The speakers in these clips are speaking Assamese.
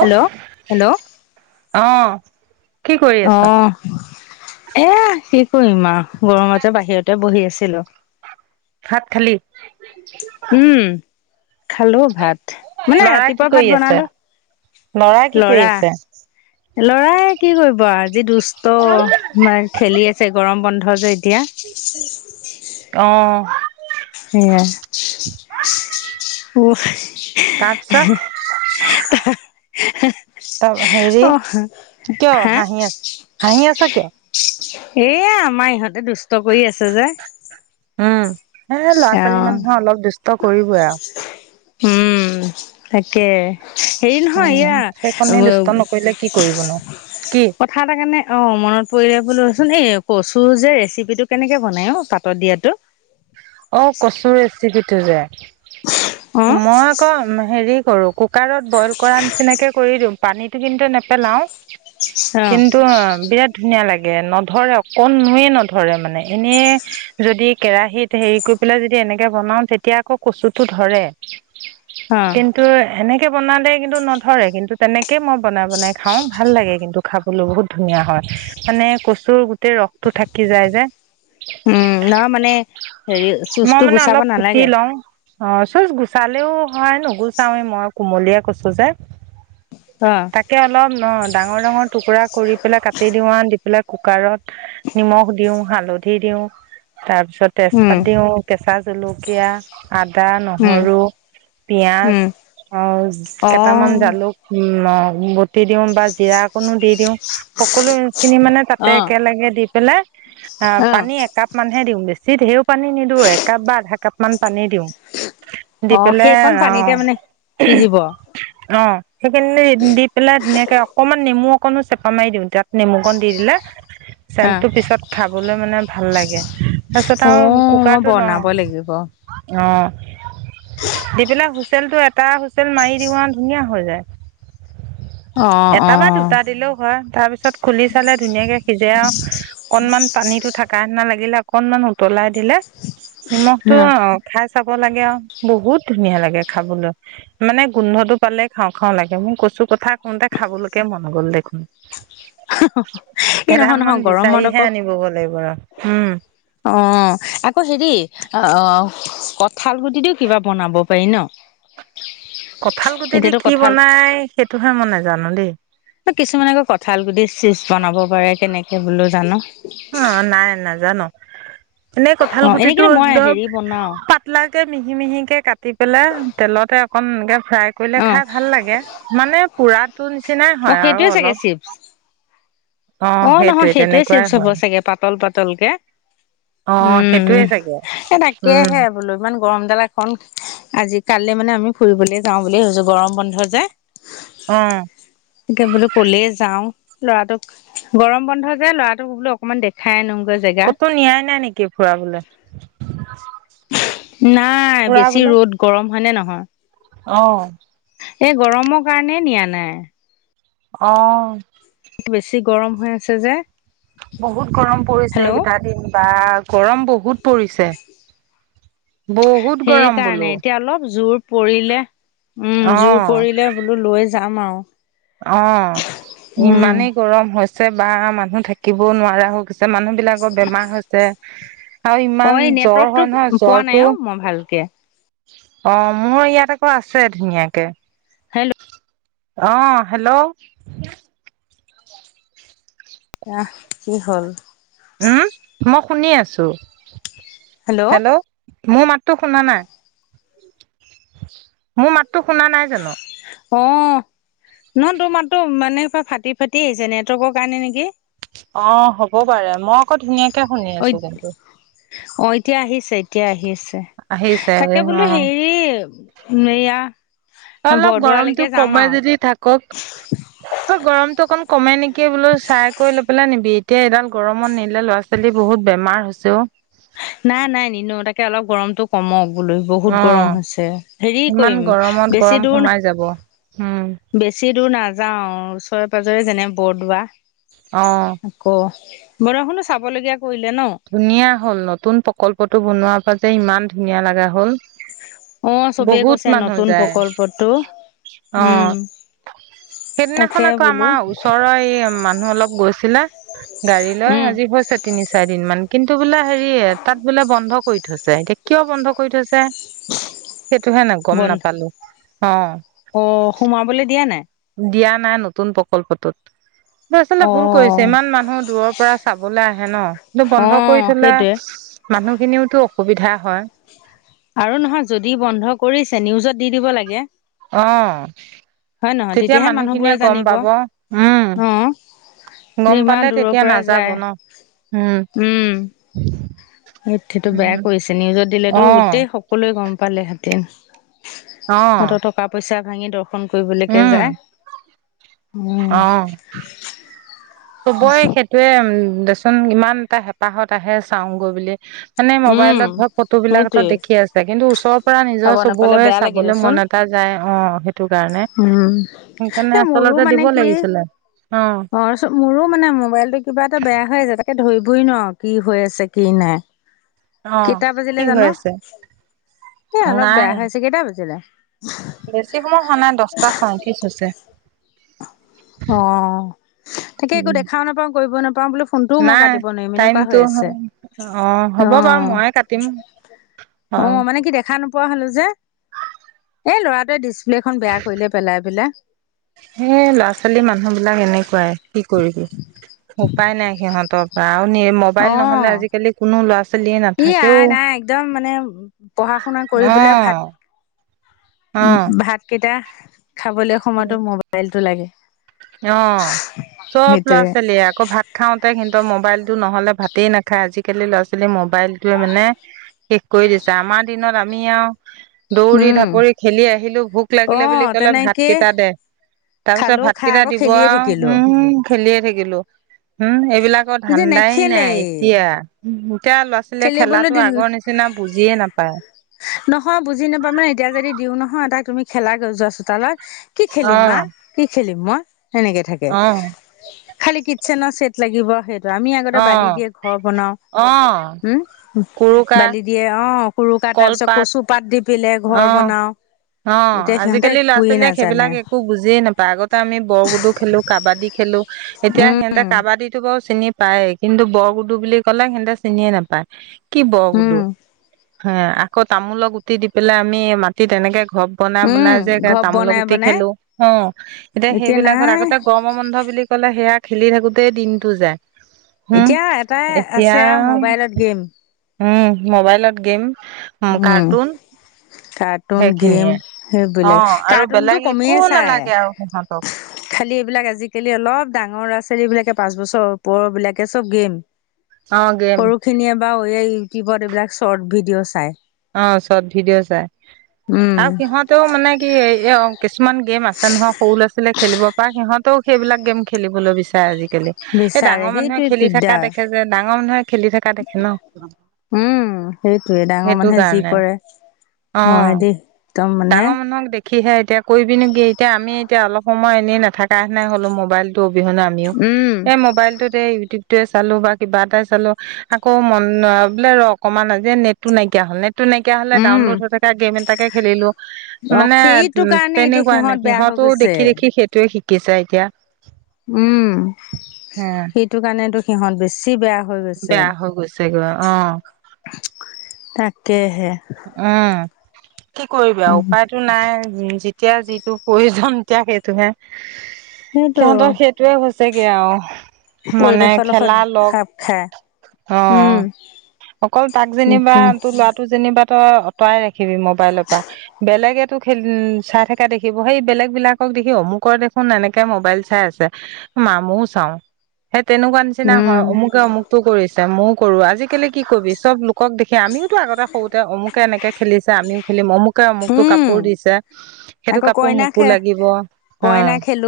Hello hello. অ। কি কৰি অ আছ? এ কি কৰিম আৰু গৰমতে বাহিৰতে বহি আছিলো। ভাত খালি? উম খালো ভাত মানে ল'ৰা কি ৰাতিপুৱা কৰি ভাত আছে? বনালো কি কৰি লৰা আছে? লৰাই কি কৰিব আজি দুষ্ট ম খেলি আছে গৰম বন্ধ যে এতিয়া অ সেয়া উ হে তাৰপিছত? ত' হেৰি সা অ কিয় হা হাঁহি আছ, হাঁহি আছ কিয়? এয়া আমাৰ ইহঁতে দুষ্ট কৰি আছে যে উম সেই ল'ৰা অ ছোৱালী মানুহে অলপ দুষ্ট কৰিবই আৰু উম তাকে হেৰি নহয় উম, এয়া সেইকণে উ দুষ্ট নকৰিলে কি কৰিবনো? কি? কথা এটা কাৰণে অঁ মনত পৰিলে বোলো ৰচোন এই কচু যে ৰেচিপিটো কেনেকৈ বনায় অ পাতত দিয়াটো অ কচু ৰেচিপিটো যে অ মই আকৌ হেৰি কৰো কুকাৰত বইল কৰা নিচিনাকে কৰি দিওঁ পানীটো কিন্তু নেপেলাও অ কিন্তু বিৰাট ধুনীয়া লাগে নধৰে অকণোৱে নধৰে মানে এনেই যদি কেৰাহীত হেৰি কৰি পেলাই যদি এনেকে বনাও তেতিয়া আকৌ কচুটো ধৰে হা কিন্তু সেনেকে বনালে কিন্তু নধৰে কিন্তু তেনেকে মই বনাই বনাই খাও ভাল লাগে কিন্তু খাবলৈ বহুত ধুনীয়া হয় মানে কচুৰ গোটেই ৰসটো থাকি যায় যে উম নহ মানে হেৰি মই চুজটো মানে গুচাব অলপ কুটি নালাগে লওঁ অ চুজ গুচালেও হয় নুগুচাওৱেই মই কুমলিয়া কচু যে অ তাকে অলপ অ ডাঙৰ ডাঙৰ টুকুৰা কৰি পেলাই কাটি দিওঁ আৰু কুকাৰত নিমখ দিও হালধি দিওঁ তাৰপিছত উম তেজপাত দিও কেঁচা জলকীয়া, আদা, উম নহৰু, পিয়াজ উম অ কেইটামান জালুক উম, বটি দিওঁ বা জিৰা অকণো দি দিওঁ সকলো খিনি মানে তাতে অ একেলগে দি পেলাই অহ অ পানী একাপ মানহে দিওঁ বেছি বেছি ধেৰ পানী নিদিওঁ একাপ বা আধা কাপ মান পানী দিওঁ দি অ পেলাই সেইকণ পানীতে অ'। মানে সিজিব অ অ' সেইখিনি দি পেলাই ধুনীয়াকে অকমান নেমু অকনো চেপা মাৰি দিওঁ তাত নেমু অকণ দি দিলে। চেনটো পিছত খাবলৈ মানে ভাল লাগে তাৰপিছত অ আৰু মই কুকাৰটো ন বনাব লাগিব অ অ দি পেলাই হুইচেলতটো এটা হুইচেল মাৰি দিওঁ আ ধুনীয়া হৈ যায় অ এটা বা দুটা দিলেও হয় তাৰপিছত খুলি চালে ধুনীয়াকে সিজে আৰু অকনমান পানীতো ধাকা [unintelligible] লাগিলে অকনমান উতলাই দিলে নিমখটো অ খাই চাব লাগে আৰু বহুত ধুনীয়া লাগে খাবলৈ মানে গোন্ধটো পালে খাওঁ খাওঁ লাগে মোৰ কচু কথা কওঁতে খাবলৈকে মন গ'ল দেখোন এই নহয় কেইডাল মান নহয় গৰমত বিচাৰিহে আকৌ আনিব লাগিব [unintelligible] উম। অ' আকৌ হেৰি অ' কঠাল গুটিটো কিবা বনাব পাৰি ন'। কঁঠাল গুটিদি এতিয়াতো কি কঁঠাল বনাই সেইটোহে মই নোজানো দেই। কিছুমানে আকৌ কঁঠাল গুটিৰ চিপছ বনাব পাৰে কেনেকে বোলো জানো অ' নাই নাজানো, এনেই কঁঠাল অ এনে গুটিটো কিন্তু মই একদম হেৰি বনাও পাত কিলাকে মিহি মিহিকে কাটি পেলাই তেলতে অকণ এনেকে ফ্ৰাই কৰিলে অ খাই ভাল লাগে মানে পুৰাটো নিচিনাই অ হয় আৰু সেইটোয়ে চাগে অলপ চিপছ অ' নহয় সেইটোৱে সেইটোয়ে তেনেকুৱাই চিপছ হ'ব হয় চাগে পাতল পাতলকে। অ উম সেইটোৱে উম চাগে উম এটাকহে বোলো ইমান গৰম দাল এখন আজি কালি মানে আমি ফুৰিবলে যাওঁ বুলিুল ভাবিছো গৰম বন্ধত যে অ তিয়া বোলো ক'লে যাও লৰাটোক গৰম বন্ধ যে ল'ৰাটোক বোলো অ অকমান দেখাই আনোগ গৈ জেগা। ক'তো নিয়াই নাই নেকি ফুৰাবলে নাই বেছি ফুৰাবলে ৰ'দ গৰম হয় নে নহয় অ এই গৰমৰ কাৰণে নিয়া নাই। অ বেছি গৰম হৈ আছে যে। বহুত গৰম পৰিছে হেল্ল' কেইটা দিন বা গৰম বহুত। পৰিছে, বহুত গৰম সেইকাৰণে বোলো। এতিয়া অলপ জোৰ পৰিলে উম অ জোৰ পৰিলে বোলো লৈ যাম আৰু অ' উম ইমানেই গৰম হৈছে বা মানুহ থাকিবও নোৱাৰা হৈ মানুহ বিলাকৰ বেমাৰ হৈছে। আৰু অ ইমান এই জ্বৰ নেটৱৰ্কটো হয় নহয় পোৱা নাই জ্বৰটো অ মই ভালকে অ' মোৰ ইয়াত আকৌ আছোৱেই ধুনীয়াকে, হেল্ল' অ'। হেল্ল'। অ' কি হ'ল। উম, মই শুনি আছো, হেল্ল' মোৰ মাতটো শুনা নাই। মোৰ মাততো শুনা নাই জানো। অ নহ তোৰ মাতটো মানে ফাটি ফাটি আহিছে নেটৱৰ্কৰ কাৰণে নেকি অ' হ'ব পাৰে মই আকৌ ধুনীয়াকে শুনি অ আছো কিন্তু। অ' এতিয়া আহিছে এতিয়া আহি আছে আহিছে তাকে বোলো অ হেৰি। উম, এয়া অলপ বৰদোৱালৈকে গৰমতটো যাম কমাই আৰু যদি থাক কওক গৰমটো অকন কমে নেকি বোলো চাই কৰি লৈ পেলাই নিবি এতিয়া এডাল গৰমত নিিলে ল'ৰা ছোৱালী বহুত বেমাৰ হৈছেও নাই নাই নিনু তাকে অলপ গৰমটো কমক বোল বহুত অ গৰম হৈছে, হেৰি ইমান কৰিম গৰমত বেছি গৰম দূৰ ন'। সোমাই যাব উম। বেছি দূৰ নাযাওঁ ওচৰে পাজৰে যেনে বৰদোৱা। অ'। ক বৰষুনো চাবলগীয়া কৰিলে ন ধুনীয়া হ'ল নতুন প্ৰকল্পটো বনোৱাৰ পা যে ইমান ধুনীয়া লগা হ'ল অ চবেই বহুত কৈছে মানুহ নতুন যায় প্ৰকল্পতো অ উম তাকে সেইদিনাখন আকৌ বোলো আমাৰ ওচৰৰ এই মানুহ অলপ গৈছ আছিলে, গাড়ী লৈ উম আজি হৈছে তিনি চাৰি দিনমান কিন্তু বোলে হেৰি তাত বোলে বন্ধ কৰি থৈছে এতিয়া কিয় বন্ধ কৰি থৈছে সেইটোহে নে গ'ম বন্ধ নাপালো অ'। অ' সোমাবলে দিয়া নাই। দিয়া নাই নতুন প্ৰকল্পটোত এটো আচলতে অ ভুল কৰিছে ইমান মানুহ দূৰ পৰা চাবলৈ আহে ন' কিন্তু অ বন্ধ কৰি থ'লে সেইটোৱে মানুহ খিনিওতো অসুবিধা হয়। আৰু নহয় যদি বন্ধ কৰিছে নিউজত দি দিব লাগে। অ হয় নহয় তেতিয়া তেতিয়াহে মানুহখিনিয়ে মানুহবোৰে গম জানিব পাব উম অ যে গম ইমান পালে দূৰৰ তেতিয়া পৰা নাযাব যায় ন' উম। এ সেটো বেয়া কৰিছে নিউজত অ দিলেতো গোটেই সকলোৱে গম পালে হেঁতেন। অ সিহঁতৰ টকা পইচা ভাঙি দৰ্শন কৰিবলৈকে উম যায় উম। অ চবৰে সেইটোয়ে উম দেচোন ইমান এটা হেঁপাহত আহে চাওঁগৈ বুলি মানে উম মোবাইলত ধৰ ফটোবিলাক ত সেইটোৱে দেখি আছে কিন্তু ওচৰৰ পৰা চাব নিজৰ নাপালে চুবহে বেয়া লাগে চাবলৈ দেচোন মন এটা যায় অ সেইটো কাৰণে উম এ সেইকাৰণে মোৰো আচলতে মানে দিব কি লাগিছিলে অ অ চ মোৰো মানে মোবাইলটো কিবা এটা বেয়া হৈ আছে তাকে ধৰিবই নোৱাৰো কি হৈ আছে কি নাই কেইটা বাজিলে কি হৈ জানো, আছে? এ অলপ নাই বেয়া হৈছে কেইটা বাজিলে। বেছি সময় হোৱা নাই দচটা চয়ত্ৰিছ হৈছে অ তাকে একো উম দেখাও নাপাওঁ কৰিব নাপাওঁ বোলো ফোনটোও মই নাই কাটিব নোৱাৰিম এনেকুৱা টাইমটো হৈ আছে অ হ'ব বাৰু ময়ে কাটিম। অ মানে কি দেখ দেখা নোপোৱা হ'লোঁ যে, এই ল'ৰাটোৱে ডিছপ্লেখন বেয়া কৰিলে পেলাই পেলাই। এ ল'ৰা ছোৱালী মানুহ বিলাক এনেকুৱাই কি কৰিবি উপায় নাই সিহঁত সিহঁতৰ পৰাও নে অ মোবাইল নহলে আজিকালি কোনো ল'ৰা ছোৱালীয়ে ই আই নাথাকেও নাই একদম মানে পঢ়া শুনা কৰি বলে অ ভা- অ ভাতকেইটা খাবলে সময়তো মোবাইলটো লাগে। অ চব ল'ৰা সেইটোয়ে ছোৱালীয়ে আকৌ ভাত খাওঁতে কিন্তু মোবাইলটো নহ'লে ভাতেই নাখায় আজিকালি ল'ৰা ছোৱালী মোবাইলটোৱে মানে। শেষ কৰি দিছে আমাৰ দিনত আমি আও দৌৰি উম ধাপৰি খেলি আহিলো ভোক অ লাগিলে বুলি ক'লে ভাত তেনেকে কেইটা দে। তাৰ পিছত খালো খাই ভাতকেইটা আকৌ দিব খেলিয়ে আৰু থাকিলো হোম খেলিয়ে থাকিলো হোম এইবিলাক কত এতিয়া ধান্দা নেখেলেই নাই এতিয়া এতিয়া ল'ৰা ছোৱালীয়ে খেলিবলৈ খেলাটো দিল আগৰ নিচিনা বুজিয়ে নাপায় নহয় বুজি নাপাওঁ মানে এতিয়া যদি দিওঁ নহয় তাত তুমি খেলা গৈ যোৱা চোতালত। কি খেলিম মা অ', কি খেলিম মই সেনেকে থাকে অ', খালি কিটচেনৰ চেট লাগিব সেইটো আমি আগতে বালি অ', দিয়ে ঘৰ বনাও অ'। উম, কুৰুকা বালি দিয়ে অ' কুৰুকা তাৰ পিছত কলপাত কচু পাত দি পেলাই ঘৰ অ', বনাওঁ। অ আজিকালি ল'ৰা ছোৱালীয়েক সেইবিলাক একো বুজিয়ে নাপ পায় আগতে আমি বৰ গুডো খেলো কাবাডী খেলো এতিয়া সিহঁতে উম কাবাডী বাৰু চিনি পায় কিন্তু বৰগুডু বুলি ক'লে সিহঁতে চিনিয়ে নাপায় কি বৰ গোদো উম হ আকৌ তামোলক গুটি দি পেলাই আমি মাটিত এনেকে ঘৰ বনা উম বনাই যে ঘৰ তামোলক বনাই গুটি বনাই খেলো অ এতিয়া সেইবিলাকত আগতে গ গৰম বন্ধ বুলি ক'লে সেয়া খেলি থাকোতেই দিনটো যায় হম এতিয়া এটাই এতিয়া আছে আৰু মোবাইলত গেম উম মোবাইলত গেম, উম কাৰ্টুন কাৰ্টুন গেম সেইখিনিয়ে অ সেইবিলাক আৰু কাৰ্টুনটো বেলেগ একো কমিয়ে নালাগে আৰু সিহঁতক চাই খালি এইবিলাক আজিকালি অলপ ডাঙৰ ল'ৰা ছোৱালী বিলাকে পাঁচ বছৰ ওপৰ বিলাকে চব গেম। অ গেম। সৰু খিনিয়ে বাৰ এই ইউটিউবত এইবিলাক শৰ্ট ভিডিঅ' চায়। অ চৰ্ট ভিডিঅ' চাই উম আৰু সিহঁতেও মানে কি কিছুমান গেম আছে নহয় সৰু ল'ৰা ছোৱালীয়ে খেলিবৰ পৰা সিহঁতেও সেইবিলাক গেম খেলিবলৈ বিচাৰে আজিকালি। এই বিচাৰে ডাঙৰ মানুহে সেইটোৱে খেলি থকা দিগদাৰ দেখে যে ডাঙৰ মানুহে খেলি থকা দেখে ন। উম সেইটোৱে ডাঙৰ সেইটো মানুহে যি কাৰণে কৰে অ হয় দেই। মানে ডাঙৰ মানুহক দেখি। সিহে এতিয়া কৰিবি নোকি এতিয়া আমি এতিয়া অলপ সময় এনেই নথকাে নাই হ'লো মোবাইলটো অবিহনে আমি, নিও উম এই মোবাইলটোতে উটিউব য়ে চালো বা কিবা এটাই চালো আকৌ মন বোলে ৰ অকমান আজি নেটো নাইকিয়া হ'ল নে, নেটো নাইকিয় হলে উম ডাউনলোড হৈ থকা গেম এটাকে খেলিলো। অ মানে সেইটো উ কাৰণে এতিয়া তেনেকুৱা সিহঁত নাই বেয়া হৈ সিহঁতও গৈছে দেখি দেখি সেইটোৱে শিকিছে এতিয়া। উম হে সেইটো কাৰণেতো সিহত বেছি বেয়া। হৈ গৈছে বেয়া হৈ গৈছে গৈ অ। তাকেহে। উম কি কৰিবি আৰু উম উপায় টো নাই যেতিয়া যিটো প্ৰয়োজন তেতিয়া সেইটো হে সেইটো সিহঁতৰ সেই, সেইটোৱে হৈছেগে আৰু মানে পৰিৱেশৰ লগত খেলা লগ খাপ খাই অ উম অকল তাক যেনিবা তাকেই তোৰ ল'ৰাটো যেনিবা তই আঁতৰাই ৰাখিবি মোবাইলৰ পৰা। বেলেগেতো খেল চাই থকা দেখিব সেই বেলেগ বিলাকক দেখি অমুকৰ দেখোন এনেকে মোবাইল, চাই আছে মা ময়ো চাও সেই তেনেকুৱা, নিচিনা হয় উম অমুকে অমুকতো কৰিছে ময়ো কৰো আজিকালি। কি কৰিবি চব লোকক দেখি আমিও আগতে সৰুতে অমুকে এনেকে খেলিছে আমিও খেলিম অমুক, অমুকটো উম কাপোৰ দিছে সেইটো আকৌ কাপোৰ কইনা মোকো খে লাগিব অ, কইনা খেলো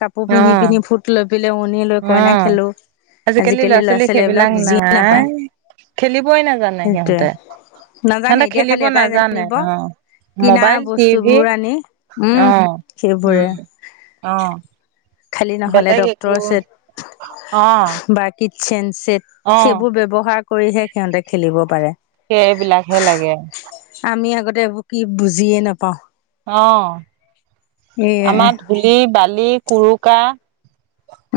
কাপোৰ অ পিন্ধি পিনি ফুত লৈ পিনে উনি লৈ অ কইনা খেলো আজিকালি ল'ৰা ছোৱালী এইবিলাক বুজিয়ে নাপায়। খেলিবই নাজানে সেইটোয়ে সিহঁতে নাজানে সিহঁতে এতিয়া খেলিব খালি এটাই নাজানে জানিব অ, কিনা মোবাইল টভি বস্তুবোৰ আনি অ উম সেইবোৰে উম অ, খালী নহ'লে বেলেগ একো ডক্তৰে অ ছেদ বা, কিটচেন ছেট অ সেইবোৰ ব্যৱহাৰ কৰিহে সিহঁতে খেলিব পাৰে। এইবিলাকহে লাগে। আমি আগতে এইবোৰ কি বুজিয়ে নাপাওঁ। অ এয়াই আমাৰ ধূলি বালি কুৰুকা।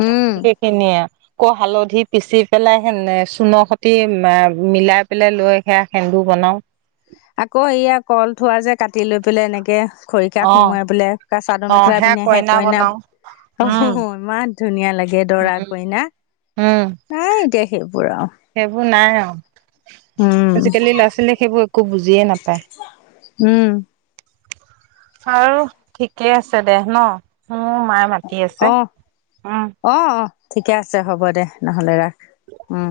উম সেইখিনি এ, আকৌ হালধি পিচি পেলাই চূণৰ সতি মিলাই পেলাই লৈ সেয়া সেন্দু বনাওঁ। আকৌ এইয়া কল থোৱা যে কাটি লৈ পেলাই এনেকে। খৰিকা অ সোমোৱাই বোলে ক চাদৰ মেখেলা সেয়া পিন্ধি সে কইনা। বনাও অ উম উম ইমান ধুনীয়া লাগে দৰা কইনা। উম নাই এতিয়া সেইবোৰ আৰু সেইবোৰ নাই আৰু উম আজিকালি ল'ৰা ছোৱালীয়ে সেইবোৰ একো বুজিয়ে নাপায়। উম, বৰু ঠিকে আছে দে ন মোৰ মায়ে মাতি আছে অ', উম, অ অ ঠিকে আছে হ'ব দে নহ'লে ৰাখ উম।